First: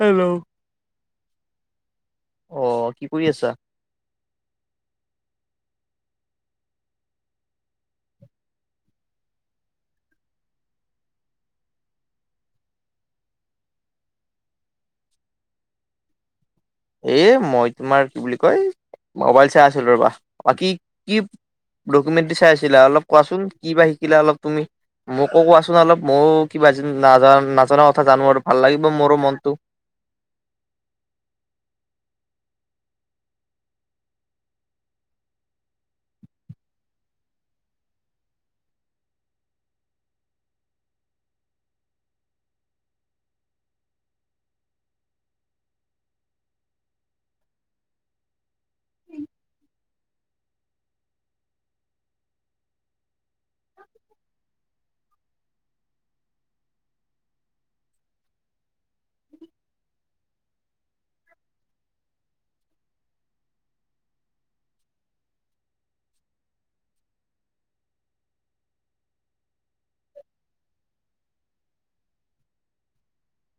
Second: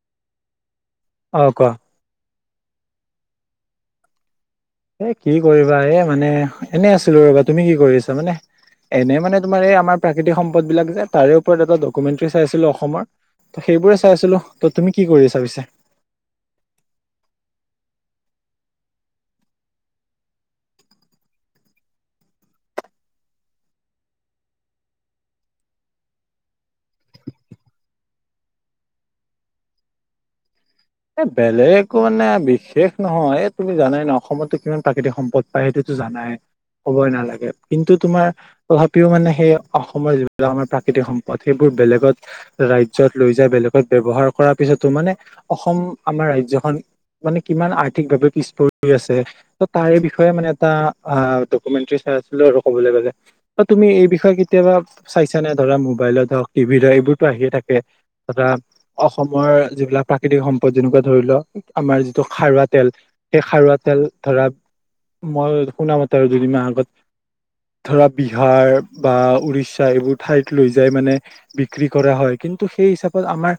Hello. অ কোৱা। অ, কি কৰি আছা? এই কি কৰিবা এই মানে এনে আছিলো ৰবা। তুমি কি কৰি আছা মানে? এনে মানে তোমাৰ এই আমাৰ প্ৰাকৃতিক সম্পদ বিলাক যে তাৰে ওপৰত এটা ডকুমেণ্টৰী চাইছি আছিলো অসমৰ। ত সেইবোৰে চাই আছিলো ত, ' তুমি কি কৰিছা পিছে? এই মই তোমাৰ কি বুলি কয় মোবাইল চাই আছিলো ৰ'বা বাকী কি ডকুমেণ্টৰী চাই আছিলা অলপ কোৱাচোন কি বা শিকিলা অলপ তুমি। মোকো কোৱাচোন অলপ ময়ো কিবা নাজনা কথা জানো আৰু ভাল লাগিব মোৰো মনটো। এ বেলেগ মানে বিশেষ নহয় এই তুমি জানাই ন অসমতো কিমান প্ৰাকৃতিক সম্পদ পায়। সেইটোতো জানাই ক'বই নালাগে কিন্তু তোমাৰ তথাপিও মানে সেই অসমৰ যিবিলাক আমাৰ প্ৰাকৃতিক সম্পদ সেইবোৰ বেলেগত ৰাজ্যত লৈ যায় বেলেগত ব্যৱহাৰ কৰাৰ পিছতো মানে অসম আমাৰ ৰাজ্যখন মানে কিমান আৰ্থিকভাৱে পিছ পৰি আছে। ত তাৰে বিষয়ে মানে এটা ডকুমেণ্টৰী চাই আছিলো আৰু কবলৈ গ'লে। তুমি এই বিষয়ে কেতিয়াবা চাইছা নে ধৰা মোবাইলত হওক টিভিত হওক এইবোৰতো আহিয়ে থাকে। তথা অসমৰ যিবিলাক প্ৰাকৃতিক সম্পদ যেনেকুৱা ধৰি লও আমাৰ যিটো খাৰুৱা তেল সেই খাৰুৱা তেল ধৰা মই শুনামতে আৰু দুদিন মাহ আগত। ধৰা বিহাৰ বা উৰিষ্যা এইবোৰ ঠাইত লৈ যাই মানে বিক্ৰী কৰা হয়। কিন্তু সেই হিচাপত আমাৰ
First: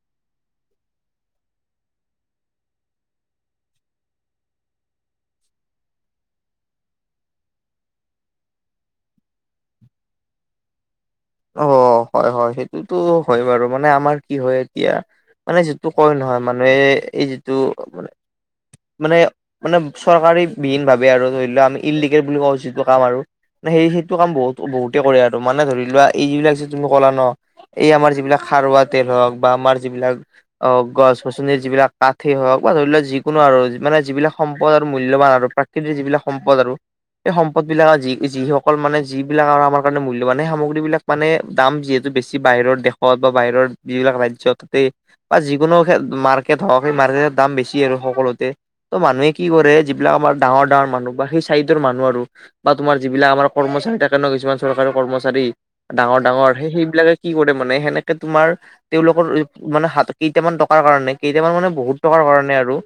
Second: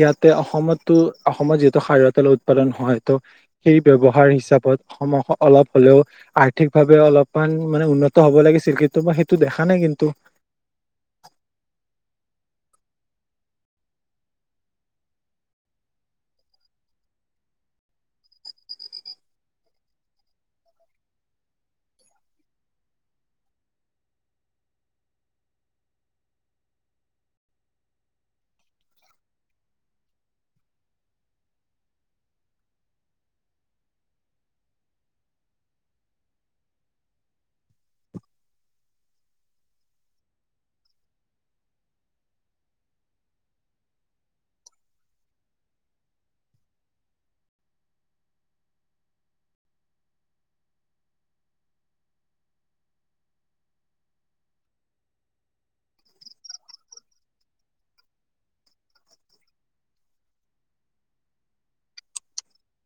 ইয়াতে অসমত ত অসমত যিহেতু খাৰুৱা তেলৰ উৎপাদন হয় ত। সেই ব্যৱহাৰ হিচাপত অসমৰ অলপ হ'লেও আৰ্থিকভাৱে অলপমান মানে উন্নত হ'ব লাগিছিল কিন্তু মই সেইটো দেখা নাই কিন্তু। অ হয় হয় সেইটোতো হয় বাৰু মানে আমাৰ কি হয় এতিয়া মানে যিটো কয় নহয় মানুহে এই যিটো মানে মানে মানে চৰকাৰীবিহীন ভাৱে আৰু ধৰি লোৱা আমি ইলিগেল বুলি কওঁ যিটো কাম আৰু। সেই সেইটো কাম বহুত বহুতে কৰে আৰু মানে ধৰি লোৱা এই যিবিলাক যে তুমি ক'লা ন এই আমাৰ যিবিলাক সাৰুৱা তেল হওক বা আমাৰ যিবিলাক অ গছ গছনিৰ যিবিলাক কাঠেই হওক বা ধৰি লোৱাক যিকোনো আৰু মানে যিবিলাক সম্পদ আৰু মূল্যৱান আৰু প্ৰাক কি যিবিলাক সম্পদ আৰু। এই সম্পদ বিলাক আৰু যি যিসকল মানে যিবিলাক আৰু আমাৰ কাৰণে মূল্যবান সেই সামগ্ৰী বিলাক। মানে দাম যিহেতু বেছি বাহিৰৰ দেশত বা বাহিৰৰ যিবিলাক ৰাজ্যতে বা যিকোনো মাৰ্কেট হওক সেই মাৰ্কেটৰ দাম বেছি আৰু সকলোতে। ত' মানুহে কি কৰে যিবিলাক আমাৰ ডাঙৰ ডাঙৰ মানুহ বা সেই চাইডৰ মানুহ আৰু বা তোমাৰ যিবিলাক আমাৰ কৰ্মচাৰী থাকে ন কিছুমান চৰকাৰী কৰ্মচাৰী ডাঙৰ ডাঙৰ সেইবিলাকে কি কৰে মানে সেনেকে তোমাৰ তেওঁলোকৰ মানে হাত কেইটামান টকাৰ কাৰণে কেইটামান মানে বহুত টকাৰ কাৰণে আৰু।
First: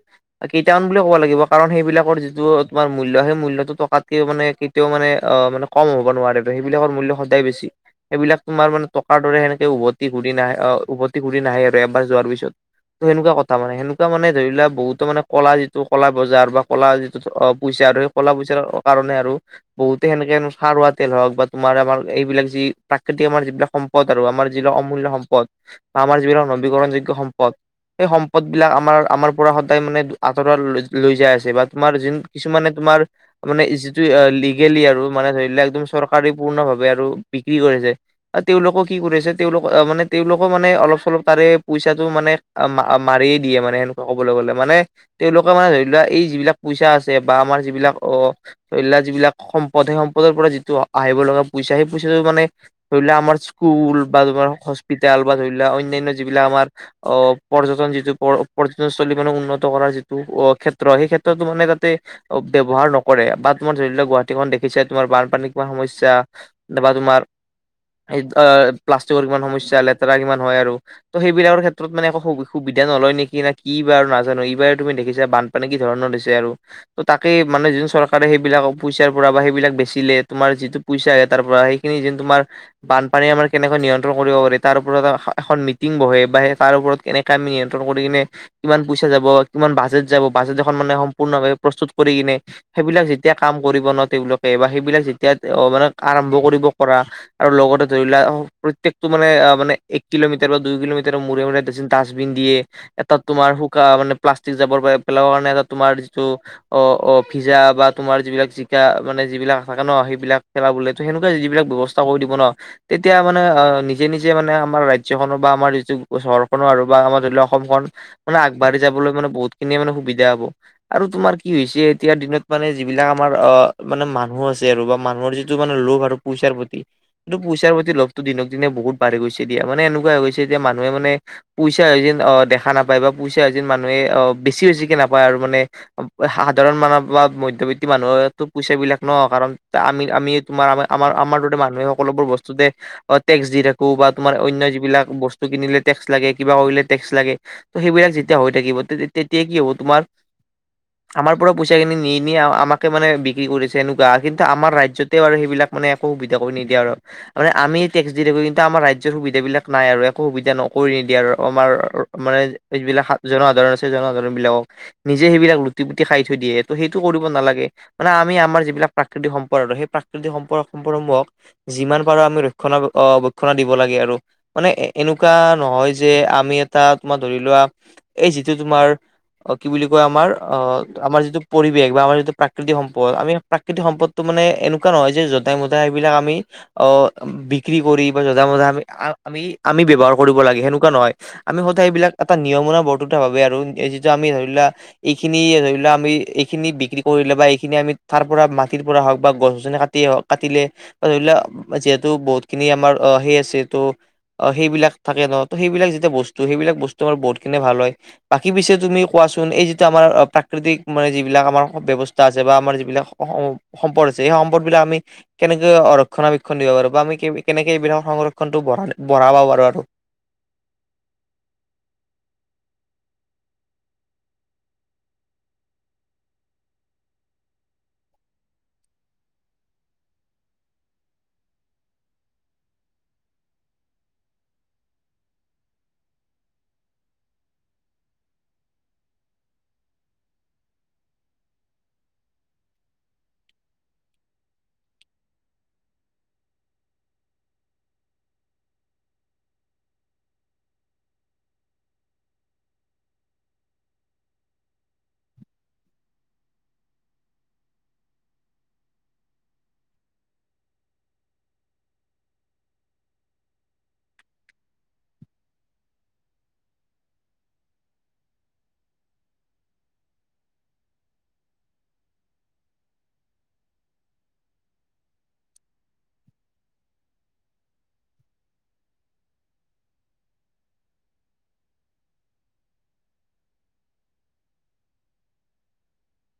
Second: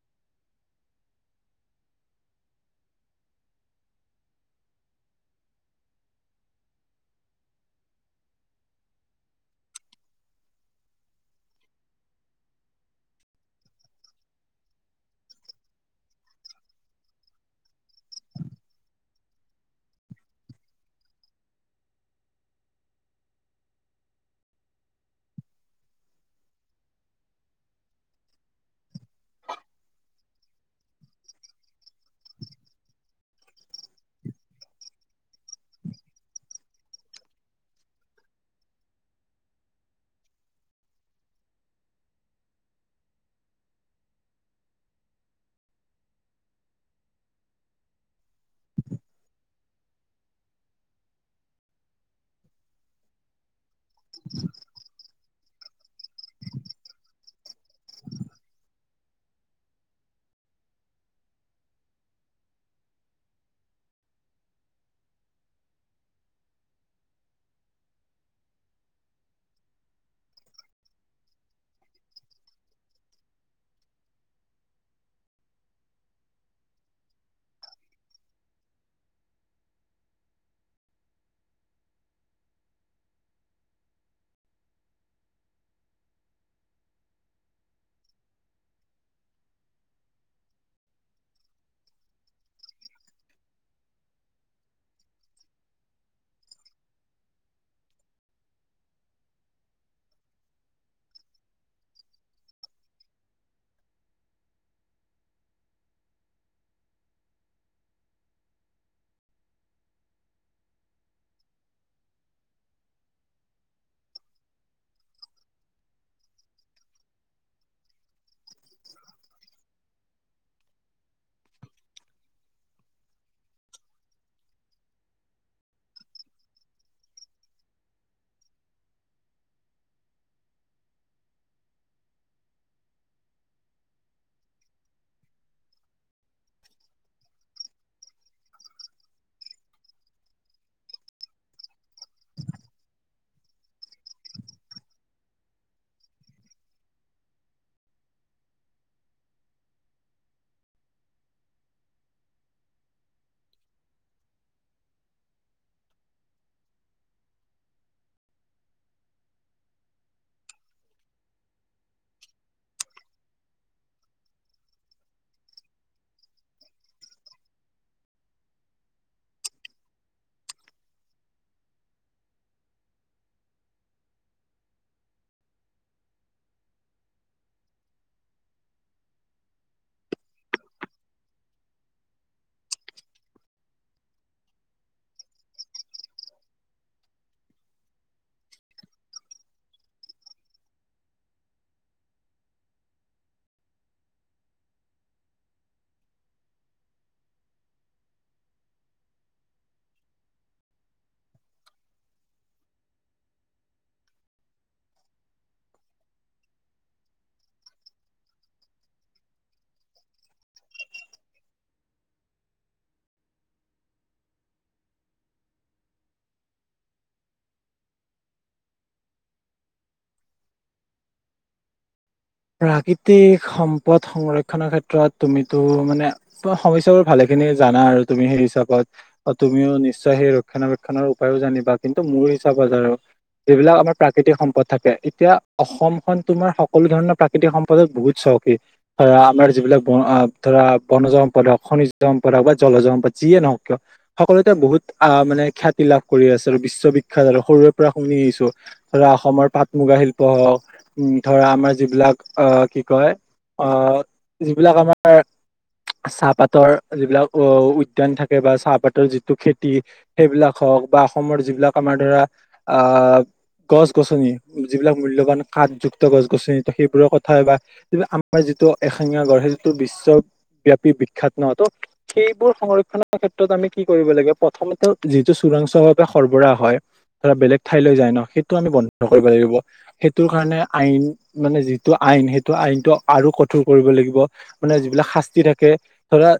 কেইটামান বুলি কব লাগিব কাৰণ সেইবিলাকৰ যিটো তোমাৰ মূল্য সেই মূল্যটো টকাতকে মানে তেও মানে অ মান কম হ'ব নোৱাৰে সেইবিলাকৰ মূল্য সদায় বেছি। সেইবিলাক মানে টকাৰ দৰে সেনেকে উভতি ঘূৰি নাহে আহ উভতি ঘূৰি নাহে আৰু এবাৰ যোৱাৰ পিছত। ত সেনেকুৱা কথা মানে সেনেকুৱা মানে ধৰি লোৱা বহুতো মানে কলা যিটো কলা বজাৰ বা কলা যিটো অ পইচা আৰু কলা পইচাৰ কাৰণে আৰু বহুতে সেনেকে খাৰুৱা তেল হওক বা তোমাৰ আমাৰ এইবিলাক যি প্ৰাকৃতিক আমাৰ যিবিলাক সম্পদ আৰু আমাৰ যিবিলাক অমূল্য সম্পদ বা আমাৰ যিবিলাক নবীকৰণযোগ্য সম্পদ সেই সম্পদ বিলাক আমাৰ আমাৰ পৰা সদায় মানে আঁতৰাই লৈ যায় আছে বা তোমাৰ যোন কিছুমানে তোমাৰ মানে যিটো লিগেলি আৰু মানে ধৰি লোৱা একদম চৰকাৰী পূৰ্ণ ভাৱে আৰু বিক্ৰী কৰে যে? তেওঁলোকো কি কৰিছে তেওঁলোক আহ মানে তেওঁলোকো মানে অলপ চলপ তাৰে পইচাটো মানে মাৰিয়েই দিয়ে মানে সেনেকুৱা ক'বলৈ গ'লে মানে তেওঁলোকে মানে ধৰি লোৱা এই যিবিলাক পইচা আছে বা আমাৰ যিবিলাক অ যিবিলাক সম্পদ সেই সম্পদৰ পৰা যিটো আহিব লগা পইচা সেই পইচাটো মানে ধৰি লোৱা আমাৰ স্কুল বা তোমাৰ হস্পিতাল বা ধৰি লোৱা অনন্যা যিবিলাক আমাৰ অ পৰ্যটন যিটো পৰ্যটনস্থলী মানে উন্নত কৰাৰ যিটো অ ক্ষেত্ৰ সেই ক্ষেত্ৰতো মানে তাতে ব্যৱহাৰ নকৰে বা তোমাৰ ধৰি লওক গুৱাহাটীখন দেখিছে তোমাৰ বানপানীৰ কিমান সমস্যা নাইবা তোমাৰ প্লাষ্টিকৰ কিমান সমস্যা লেতেৰা কিমান হয় আৰু ত সেইবিলাকৰ ক্ষেত্ৰত মানে একো সুবিধা নলয় নেকি না কি বাৰু নাজানো। এইবাৰ তুমি দেখিছাই বানপানী মানে কি ধৰণৰ দিছে আৰু। তাকেই মানে যোন চৰকাৰে সেইবিলাক পইচাৰ পৰা বা সেইবিলাক বেচিলে তোমাৰ যিটো পইচা তাৰ পৰা সেইখিনি যেন তোমাৰ বানপানী আমাৰ কেনেকৈ নিয়ন্ত্ৰণ কৰিব পাৰি তাৰ ওপৰত এখন মিটিং বহে বা তাৰ ওপৰত কেনেকৈ আামি নিয়ন্ত্ৰণ কৰি কিনে কিমান পইচা যাব, কিমান বাজেট যাব। বাজেট এখন মানে সম্পূৰ্ণভাৱে প্ৰস্তুত কৰি কিনে সেইবিলাক যেতিয়া কাম কৰিব ন তেওঁলোকে বা সেইবিলাক যেতিয়া মানে আৰম্ভ কৰিব কৰা আৰু লগতে ধৰি লোৱা প্ৰত্যেকতটো মানে মানে এক কিলোমিটাৰ বা দুই কিলোমিটাৰৰ মূৰে মূৰে ডাষ্টবিন দিয়ে। এটা তোমাৰ শুকান মানে প্লাষ্টিক জাবৰ পেলাব কাৰণে এটা তোমাৰ যিটো অ অ। ভিজা বা তোমাৰ যিবিলাক জিকা মানে যিবিলাক থাকে ন সেইবিলাক খেলা বোলে ত সেনেকুৱা যিবিলাক ব্যৱস্থা কৰি দিব ন তেতিয়া মানে নিজে নিজে মানে আমাৰ ৰাজ্যখনৰ বা আমাৰ যিটো চহৰখনো আৰু বা আমাৰ ধৰি লওক অসমখন মান আগবাঢ়ি যাবলৈ মানে বহুত খিনিয়ে মানে সুবিধা হ'ব। আৰু তোমাৰ কি হৈছে এতিয়া দিনত মানে যিবিলাক আমাৰ অ মানে মানুহ আছে আৰু বা মানুহৰ যিবিলাক কিছুমানৰ লোভ আৰু পইচাৰ প্ৰতি কিন্তু পইচাৰ প্ৰতি লোভটো দিনক দিনে বহুত বাঢ়ি গৈছে দিয়া মানে এনেকুৱা হৈ গৈছে যে মানুহে মানে পইচা এ অ দেখা নাপায় বা পইচা এ যেন মানুহে অ বেছি বেছিকে নাপায় আৰু মানে সাধাৰণ মানুহ বা মধ্যবিত্ত মানুহো পইচা বিলাক ন কাৰণ আমি আমি তোমাৰ আমাৰ আমাৰ তাতে মানুহে সকলোবোৰ বস্তুতে অ', টেক্স দি থাকো বা তোমাৰ অন্য যিবিলাক বস্তু কিনিলে টেক্স লাগে কিবা কৰিলে টেক্স লাগে। ত' সেইবিলাক যেতিয়া হৈ থাকিব তে-তেতিয়া কি হ'ব তোমাৰ? আমাৰ পৰা পইচাখিনি নি নি আ-আমাকে মানে বিক্ৰী কৰিছে, এনেকুৱা কিন্তু আমাৰ ৰাজ্যত তে আৰু সেইবিলাক মানে একো সুবিধা কৰি নিদিয়ে আৰু। মানে আমি টেক্স দি থাকো কিন্তু আমাৰ ৰাজ্যৰ সুবিধা বিলাক নাই আৰু একো সুবিধা নকৰি নিদিয়ে আৰু অমাৰ মানে [unintelligible] জনসাধাৰণ আছে জনসাধাৰণ বিলাকক নিজে সেইবিলাক লুটি পুতি খাই থৈ দিয়ে, ত' সেইটো কৰিব নালাগে। মানে আমি আমাৰ যিবিলাক প্ৰাকৃতিক সম্পদ আৰু সেই প্ৰাকৃতিক সম্পদক সম্পদসমূহক যিমান পাৰো আমি ৰক্ষণা অ, বক্ষণা দিব লাগে আৰু। মানে এনেকুৱা নহয় যে আমি এটা তোমাৰ ধৰি লোৱা এই যিটো তোমাৰ অ', কি বুলি কয় আমাৰ আ, আমাৰ যিটো পৰিৱেশ বা আমাৰ যিটো প্ৰাকৃতিক সম্পদ আমি প্ৰাক [unintelligible] সম্পদটো মানে এনেকুৱা নহয় যে যধাই মদাই এইবিলাক আমি অ', বিক্ৰী কৰি বা যধা মধা আমি, আ-আমি আমি ব্যৱহাৰ কৰিব লাগে সেনেকুৱা নহয়। আমি সদায় সেইবিলাক এটা নিয়মুনা বৰ্তুটা ভাবে আৰু এ, যিটো আমি ধৰি লোৱা এইখিনি ধৰি লোৱা আমি এইখিনি বিক্ৰী কৰিলে বা এইখিনি আমি থাৰ পৰা মাটিৰ পৰা হওক বা গছ যোনে কাটি অ, কাটিলে বা ধৰি ল' যিহেতু বহুত খিনি আমাৰ আ, সেই আছেটো আ, সেইবিলাক থাকে ন' ত' সেইবিলাক যেতিয়া বস্তু সেইবিলাক বস্তু আমাৰ বহুতখিনিয়ে ভাল হয়। বাকী পিছে তুমি কোৱাচোন এই যিটো আমাৰ আ, প্ৰাকৃতিক মানে যিবিলাক আমাৰ ব্যৱস্থা আছে, বা আমাৰ যিবিলাক [unintelligible] সম্পদ আছে সেই সম্পদ বিলাক আমি কেনেকে অ, ৰক্ষণাবেক্ষণ দিব পাৰো, বা আমি [unintelligible] কেনেকে এইবিলাকৰ সংৰক্ষণটো বঢ়ালে বঢ়াব পাৰো আৰু। আহ, কৃতি সম্পদ সংৰক্ষনৰৰ ক্ষেত্ৰত তুমিতো মানে ত' সমস্যাবোৰ ভালে খিনি জানা আৰু তুমি সেই হিচাপত। অ', তুমিও নিশ্চয় সেই ৰক্ষণা বেক্ষণৰ উপায়ো জানিবা কিন্তু মোৰ হিচাপত আৰু যিবিলাক আমাৰ প্ৰাকৃতিক সম্পদ থাকে, তিতিয়া অসমখন তোমাৰ সকলো ধৰণৰ প্ৰাকৃতিক সম্পদক বহুত চহখী। ধৰা আমাৰ যিবিলাক ব আ, ধৰা বনজ সম্পদক, খনিজ দ সম্পদক, বা জলজ সম্পদ যিয়ে নহওক কিয় সকলোতে বহুত আ, মানে খ্যাতি লাভ কৰি আছে আৰু বিশ্ব বিখ্যাত আৰু সৰুৰে পৰা শুনি আহিছোঁ। ধৰা অসমৰ পাট মুগা শিল্প উম, ধৰা আমাৰ যিবিলাক আ, কি কয় আ, যিবিলাক আমাৰ চাহপাতৰ যিবিলাক অ' উদ্যান থাকে বা চাহপাতৰ যিটো খেতি। সেইবিলাক হওঁক বা অসমৰ যিবিলাক আমাৰ ধৰা, আ গছ গছনি, যিবিলাক মূল্যবান কাঠযুক্ত গছ গছনি ত, সেই বোৰৰ কথা বা কিন্তু আমাৰ যিটো এশেঙীয়া গড় সেইটো বিশ্বব্যাপি বিখ্যাত ন' টো সেইবোৰ সংৰক্ষনৰৰ ক্ষেত্ৰত আমি কি কৰিব লাগে প্ৰথমতে যিটো চোৰাংচভাৱে সৰবৰাহ হয়। ধৰা বেলেগ ঠাইলৈ যায় ন' সেইটো আমি বন্ধ কৰিব লাগিব, সেইটোৰ কাৰণে আইন মানে যি টো আইন সেইটো আইনটো আৰু কঠোৰ কৰিব লাগিব, মানে যিবিলাক শাস্তি থাকে, ধৰা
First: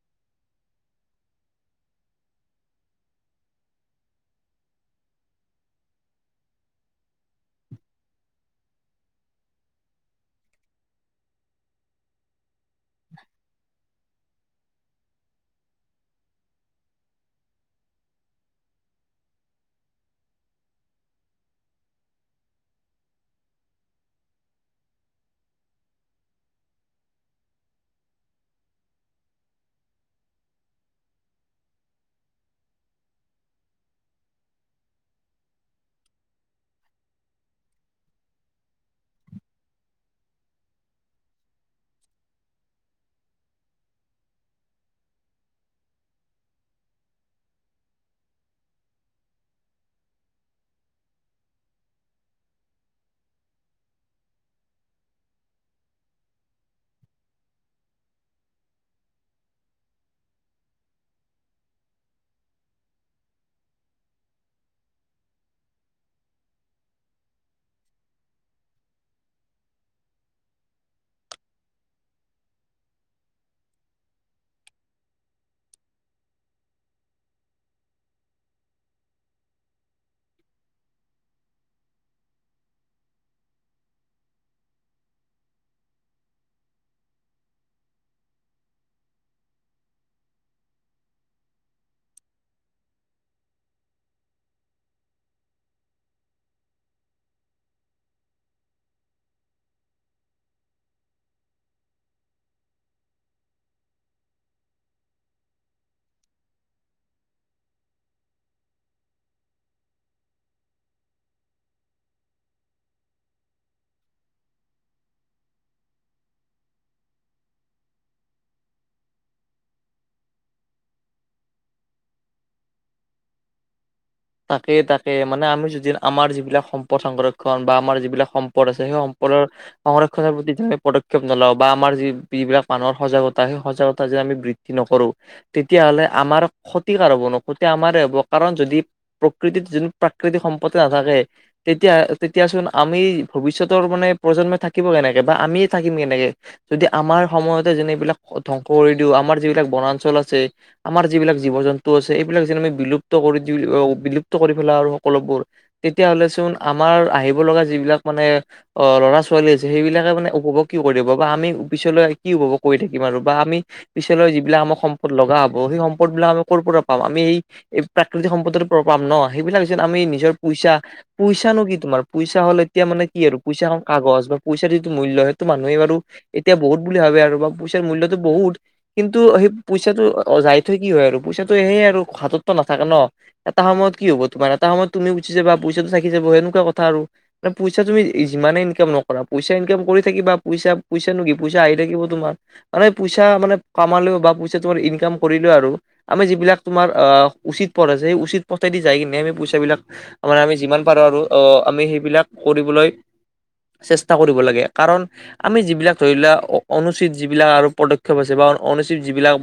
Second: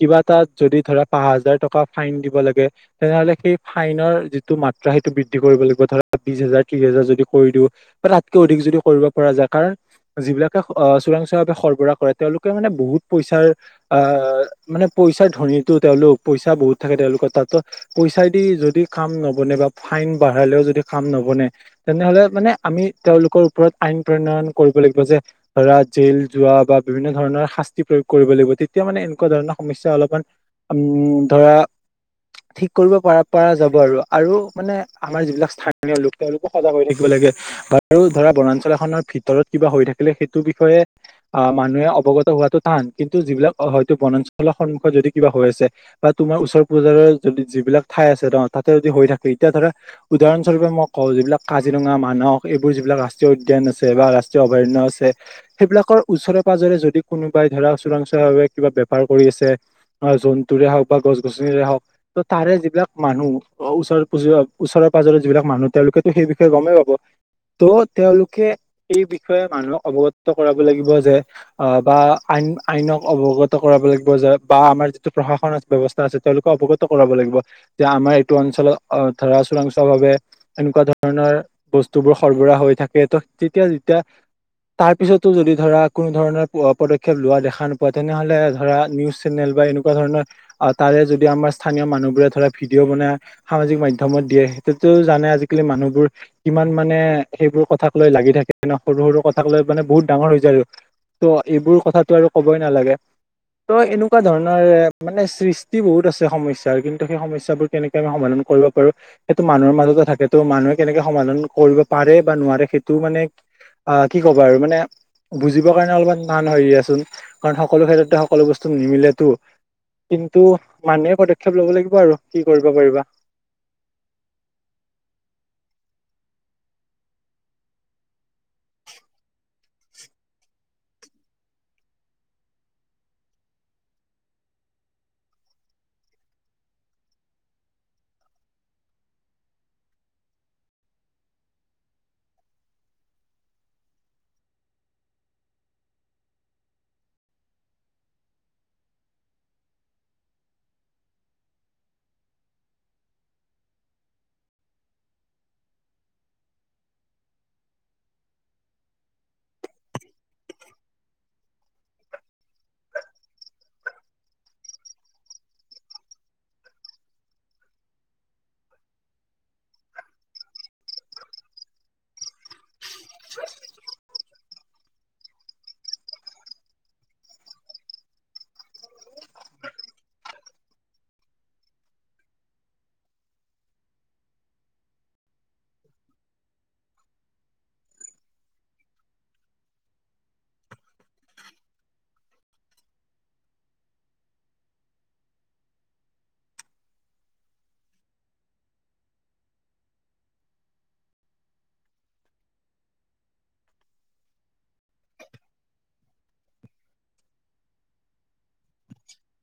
কিবা এটাত যদি ধৰা পাহ হাজাৰ টকা ফাইন দিব লাগে। তেনেহ'লে সেই ফাইনৰ যিটো মাত্ৰা সেইটো বৃদ্ধি কৰিব লাগিব, ধৰা বিশ হাজাৰ ত্ৰিশ হাজাৰ যদি কৰি দিওঁ। বা তাতকৈ অধিক যদি কৰিব পৰা যায় কাৰণ যিবিলাকে আ, চোৰাংচোৱা ভাৱে সৰবৰাহ কৰে তেওঁলোকে মানে বহুত পইচাৰ আ মানে পইচাৰ ধ্বনিটো তেওঁলোক পইচা বহুত থাকে তেওঁলোকৰ তাতো পইচাদি যদি কাম নবনে বা ফাইন বাঢ়ালেও যদি কাম নবনে। তেনেহ'লে মানে আমি তেওঁলোকৰ ওপৰত আইন প্ৰণয়ন কৰিব লাগিব যে ধৰা জেল যোৱা বা বিভিন্ন ধৰণৰ শাস্তি প্ৰয়োগ কৰিব লাগিব, তেতিয়া মানে এনেকুৱা ধৰণৰ সমস্যা অলপমান উম, ধৰা ঠিক কৰিব পৰা যাব আৰু আৰু মানে আমাৰ যিবিলাক স্থানীয় লোক তেওঁলোকো সজাগ হৈ থাকিব লাগে। বাৰু ধৰা বনাঞ্চল এখনৰ ভিতৰত কিবা হৈ থাকিলে সেইটো বিষয়ে- আহ মানুহে অৱগত হোৱাটো টান কিন্তু যিবিলাক হয়তো বনাঞ্চলৰ সন্মুখত যদি কিবা হৈ আছে। বা তোমাৰ ওচৰ পাজৰ যদি যিবিলাক ঠাই আছে ন তাতে যদি হৈ থাকে এতিয়া ধৰা- উদাহৰণস্বৰূপে মই কওঁ যিবিলাক কাজিৰঙা মানস এইবোৰ যিবিলাক ৰাষ্ট্ৰীয় উদ্যান আছে বা ৰা ৰাষ্ট্ৰীয় অভয়াৰণ্য আছে। সেইবিলাকৰ ওচৰে পাজৰে যদি কোনোবাই ধৰা চোৰাংচোৱাৰ ভাৱে কিবা বেপাৰ কৰি আছে। জন্তুৰে হওক বা গছ গছনিৰে হওক। ত তাৰে যিবিলাক মানুহ অ ওচৰ পুজ ওচৰৰ পাজৰেৰ যিবিলাক মানুহ তেওঁলোকেতো সেই বিষয়ে গমেই পাব। ত' তেওঁলোকে এই বিষয়ে মানুহক অৱগত কৰাব লাগিব যে- অ বা আইন আইনক অৱগত কৰাব লাগিব যে বা আমাৰ যিটো প্ৰশাসন- ব্যৱস্থা আছে তেওঁলোকে অৱগত কৰাব লাগিব যে আমাৰ এইটো অঞ্চলত আহ ধৰা চোৰাংচোৱা ভাৱে- এনেকুৱা ধৰণৰ বস্তুবোৰ সৰবৰাহ হৈ থাকে ত তেতিয়া যেতিয়া- তাৰ পিছতো যদি ধৰা কোনো ধৰণৰ পদক্ষেপ লোৱা দেখা নোপোৱা তেনেহলে ধৰা নিউজ চেনেল বা এনেকুৱা- তেনেকুৱা ধৰণৰ তাৰে যদি আমাৰ স্থানীয় মানুহবোৰে ধৰা ভিডিঅ' বনাই- সামাজিক মাধ্যমত দিয়ে সেইটোতো জানে আজিকালি মানুহবোৰ- কিমান মানে সেইবোৰ কথাক লৈ লাগি থাকে। সৰু সৰু কথা ক লৈ মানে বহুত ডাঙৰ হৈ যায় আৰু ত' এইবোৰ কথাতটো আৰু কবই নালাগে। ত এনেকুৱা ধৰণৰ মানে সৃষ্টি বহুত আছে সমস্যাৰ কিন্তু সেই সমস্যাৰ বোৰ- কেনেকে আমি সমাধান কৰিব পাৰো। সেইটো মানুহৰ মাজতে থাকে ত' মানুহে কেনেকে সমাধান কৰিব পাৰে বা নোৱাৰে সেইটো মানে- আহ কি ক'বা আৰু মানে- বুজিবৰ কাৰণে অলপমান টান হয় দিয়া চোন কাৰণ সকলো ক্ষেত্ৰতে সকলো বস্তু নিমিলেতো। কিন্তু মানুহে পদক্ষেপ ল'ব লাগিব আৰু কি কৰিব পাৰিবা। তাকে তাকে মানে আমি যদি আমাৰ যিবিলাক সম্পদ সংৰক্ষণ বা আমাৰ যিবিলাক সম্পদ আছে সেই সম্পদৰ- সংৰক্ষণৰ প্ৰতি যে আমি পদক্ষেপ নলওঁ বা আমাৰ যি যিবিলাক মানুহৰ সজাগতা সেই সজাগতা যে আমি বি বিধি নকৰো তেতিয়া হ'লে আমাৰ ক্ষতিকাৰ হ'ব ন ক্ষতি আমাৰে হ'ব কাৰণ যদি- প্ৰকৃতিত যোন প্ৰাকৃতিক সম্পত্তি নাথাকে। তেতিয়া তেতিয়াচোন আমি ভৱিষ্যতৰ মানে প্ৰজন্মই থাকিব কেনেকে বা আমিয়ে থাকিম কেনেকে। যদি আমাৰ সময়তে যেন এইবিলাক ধ্বংস কৰি দিওঁ আমাৰ যিবিলাক বনাঞ্চল আছে- আমাৰ যিবিলাক জীৱ জন্তু আছে এইবিলাক যে আমি বিলুপ্ত কৰি বিলুপ্ত কৰি পেলাই আৰু সকলোবোৰ- তেতিয়া হ'লে চোন আমাৰ আহিব লগা যিবিলাক মানে- অ ল'ৰা ছোৱালী আছে সেইবিলাকে মানে উপভোগ কি কৰিব বা আমি পিছলৈ কি উপভোগ কৰি থাকিম আৰু বা আমি- পিছলৈ যিবিলাক আমাৰ সম্পদ লগা হব সেই সম্পদ বিলাক আমি ক'ৰ পৰা পাম আমি এই প্ৰাকৃতিক সম্পদৰ- পৰা পাম ন সেইবিলাক যদি আমি নিজৰ পইচা- পইচা নো কি তোমাৰ পইচা হ'ল এতিয়া মানে কি আৰু পইচা কাগজ বা পইচাৰ যিটো মূল্য সেইটো মানুহে বাৰু- এতিয়া বহুত বুলি ভাবে আৰু বা পইচাৰ মূল্যতটো বহুত- কিন্তু সেই পইচাটো যাই থৈ কি হয় আৰু পইচাটো সেয়াই আৰু হাততো নাথাকে ন। এটা সময়ত কি হব তোমাৰ এটা সময়ত তুমি গুচি যাবা পইচাটো থাকি যাব সেনেকুৱা কথা আৰু- পইচা তুমি যিমানে ইনকাম নকৰা পইচা ইনকাম কৰি থাকিবা পইচা পইচা নো কি পইচা আহি থাকিব তোমাৰ- মানে পইচা মানে কমালেও বা পইচা তোমাৰ ইনকাম কৰিলে আৰু- আমি যিবিলাক তোমাৰ উচিত পথ আছে সেই উচিত পথেদি যাই কিনে আমি পইচাবিলাক- আমাৰ আমি যিমান পাৰোঁ আৰু আমি সেইবিলাক কৰিবলৈ- চেষ্টা কৰিব লাগে কাৰণ আমি যিবিলাক ধৰি লোৱা অনুচিত যিবিলাক আৰু প উৎক্ষপ আছে বা অনুচিত যিবিলাক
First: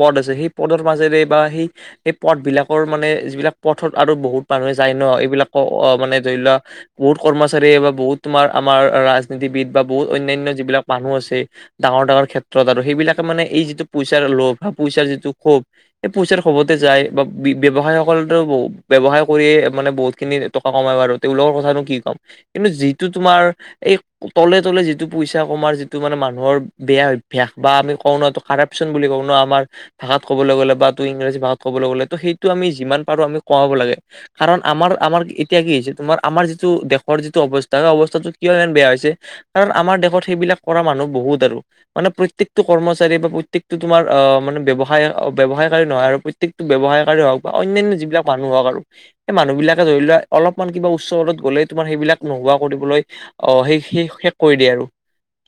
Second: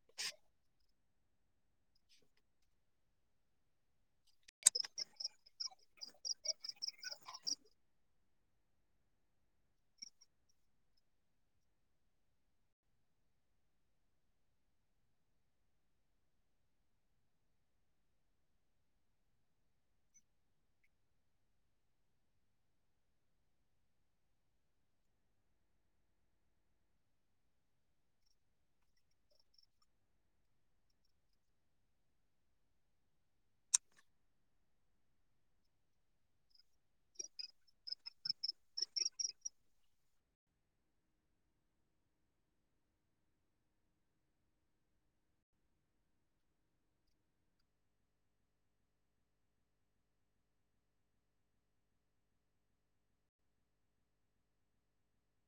পদ আছে সেই পদৰ- মাজেৰে বা সেই সেই পথ বিলাকৰ মানে যিবিলাক পথত আৰু বহুত মানুহে যায় ন' এইবিলাক অ', মানে ধৰি লোৱা বহুত কৰ্মচাৰী বা বহুত তোমাৰ আমাৰ ৰাজনীতিবিদ বা বহুত অন্যান্য যিবিলাক মানুহ আছে ডাঙৰ ডাঙৰ ক্ষেত্ৰত আৰু সেইবিলাকে মানে এই যিটো পইচাৰ লোভ বা পইচাৰ যিটো খোব এই পইচাৰ খোবতে যায় বা ব্যয়ৱসায়ক [unintelligible] ব্যৱসায় কৰিয়ে মানে বহুত খিনি টকা কমাই আৰু তেওঁলোকৰ কথানো কি ক'ম কিন্তু যিটো তোমাৰ এই তলে তলে যিটো পইচা কমাৰ যিটো মানে মানুহৰ বেয়া অভ্যাস বা আমি কওঁ ন' কাৰাপশচন বুলি কওঁ ন' আমাৰ ভাষাত ক'বলৈ গ'লে বা টো ইংৰাজী ভাষাত ক'বলৈ গ'লে ত' সেইটো আমি যিমান পাৰো আমি কমাব লাগে কাৰণ আমাৰ আমাৰ এতিয়া কি হৈছে তোমাৰ আমাৰ যিটো দেশৰ যিটো অৱস্থা সেই অৱস্থাটো কিয় ইমান বেয়া হৈছে কাৰণ আমাৰ দেশত সেইবিলাক কৰা মানুহ বহুত আৰু মানে প্ৰত্যেকতটো কৰ্মচাৰী বা প্ৰত্যেকতটো তোমাৰ অ', মানে ব্যয়ৱসায় ব্যয়ৱসায়কাৰী নহয় আৰু প্ৰ প্ৰত্যকটো ব্যৱসায়কাৰে হওক বা অন্যান্য যিবিলাক মানুহ হওক আৰু এই মানুহবিলাকে ধৰি লোৱা অলপমান কিবা উচ্চপদত গ'লে তোমাৰ সেইবিলাক নোহোৱা কৰিবলৈ- অ', সেই সেই শেষ কৰি দিয়ে আৰু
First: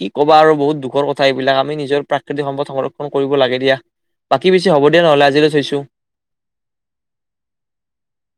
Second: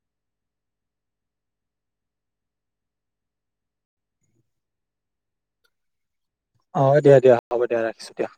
কি ক'বা আৰু বহুত দুখৰ কথা এইবিলাক আমি নিজৰ প্ৰাকৃতিক সম্পদ সংৰক্ষণ কৰিব লাগে দিয়া। বাকী পিছে হ'ব দে নহ'লে আজিলে থৈছোঁ অ' দিয়া, দিয়া, হ'ব দিয়া ৰাখিছোঁ দিয়া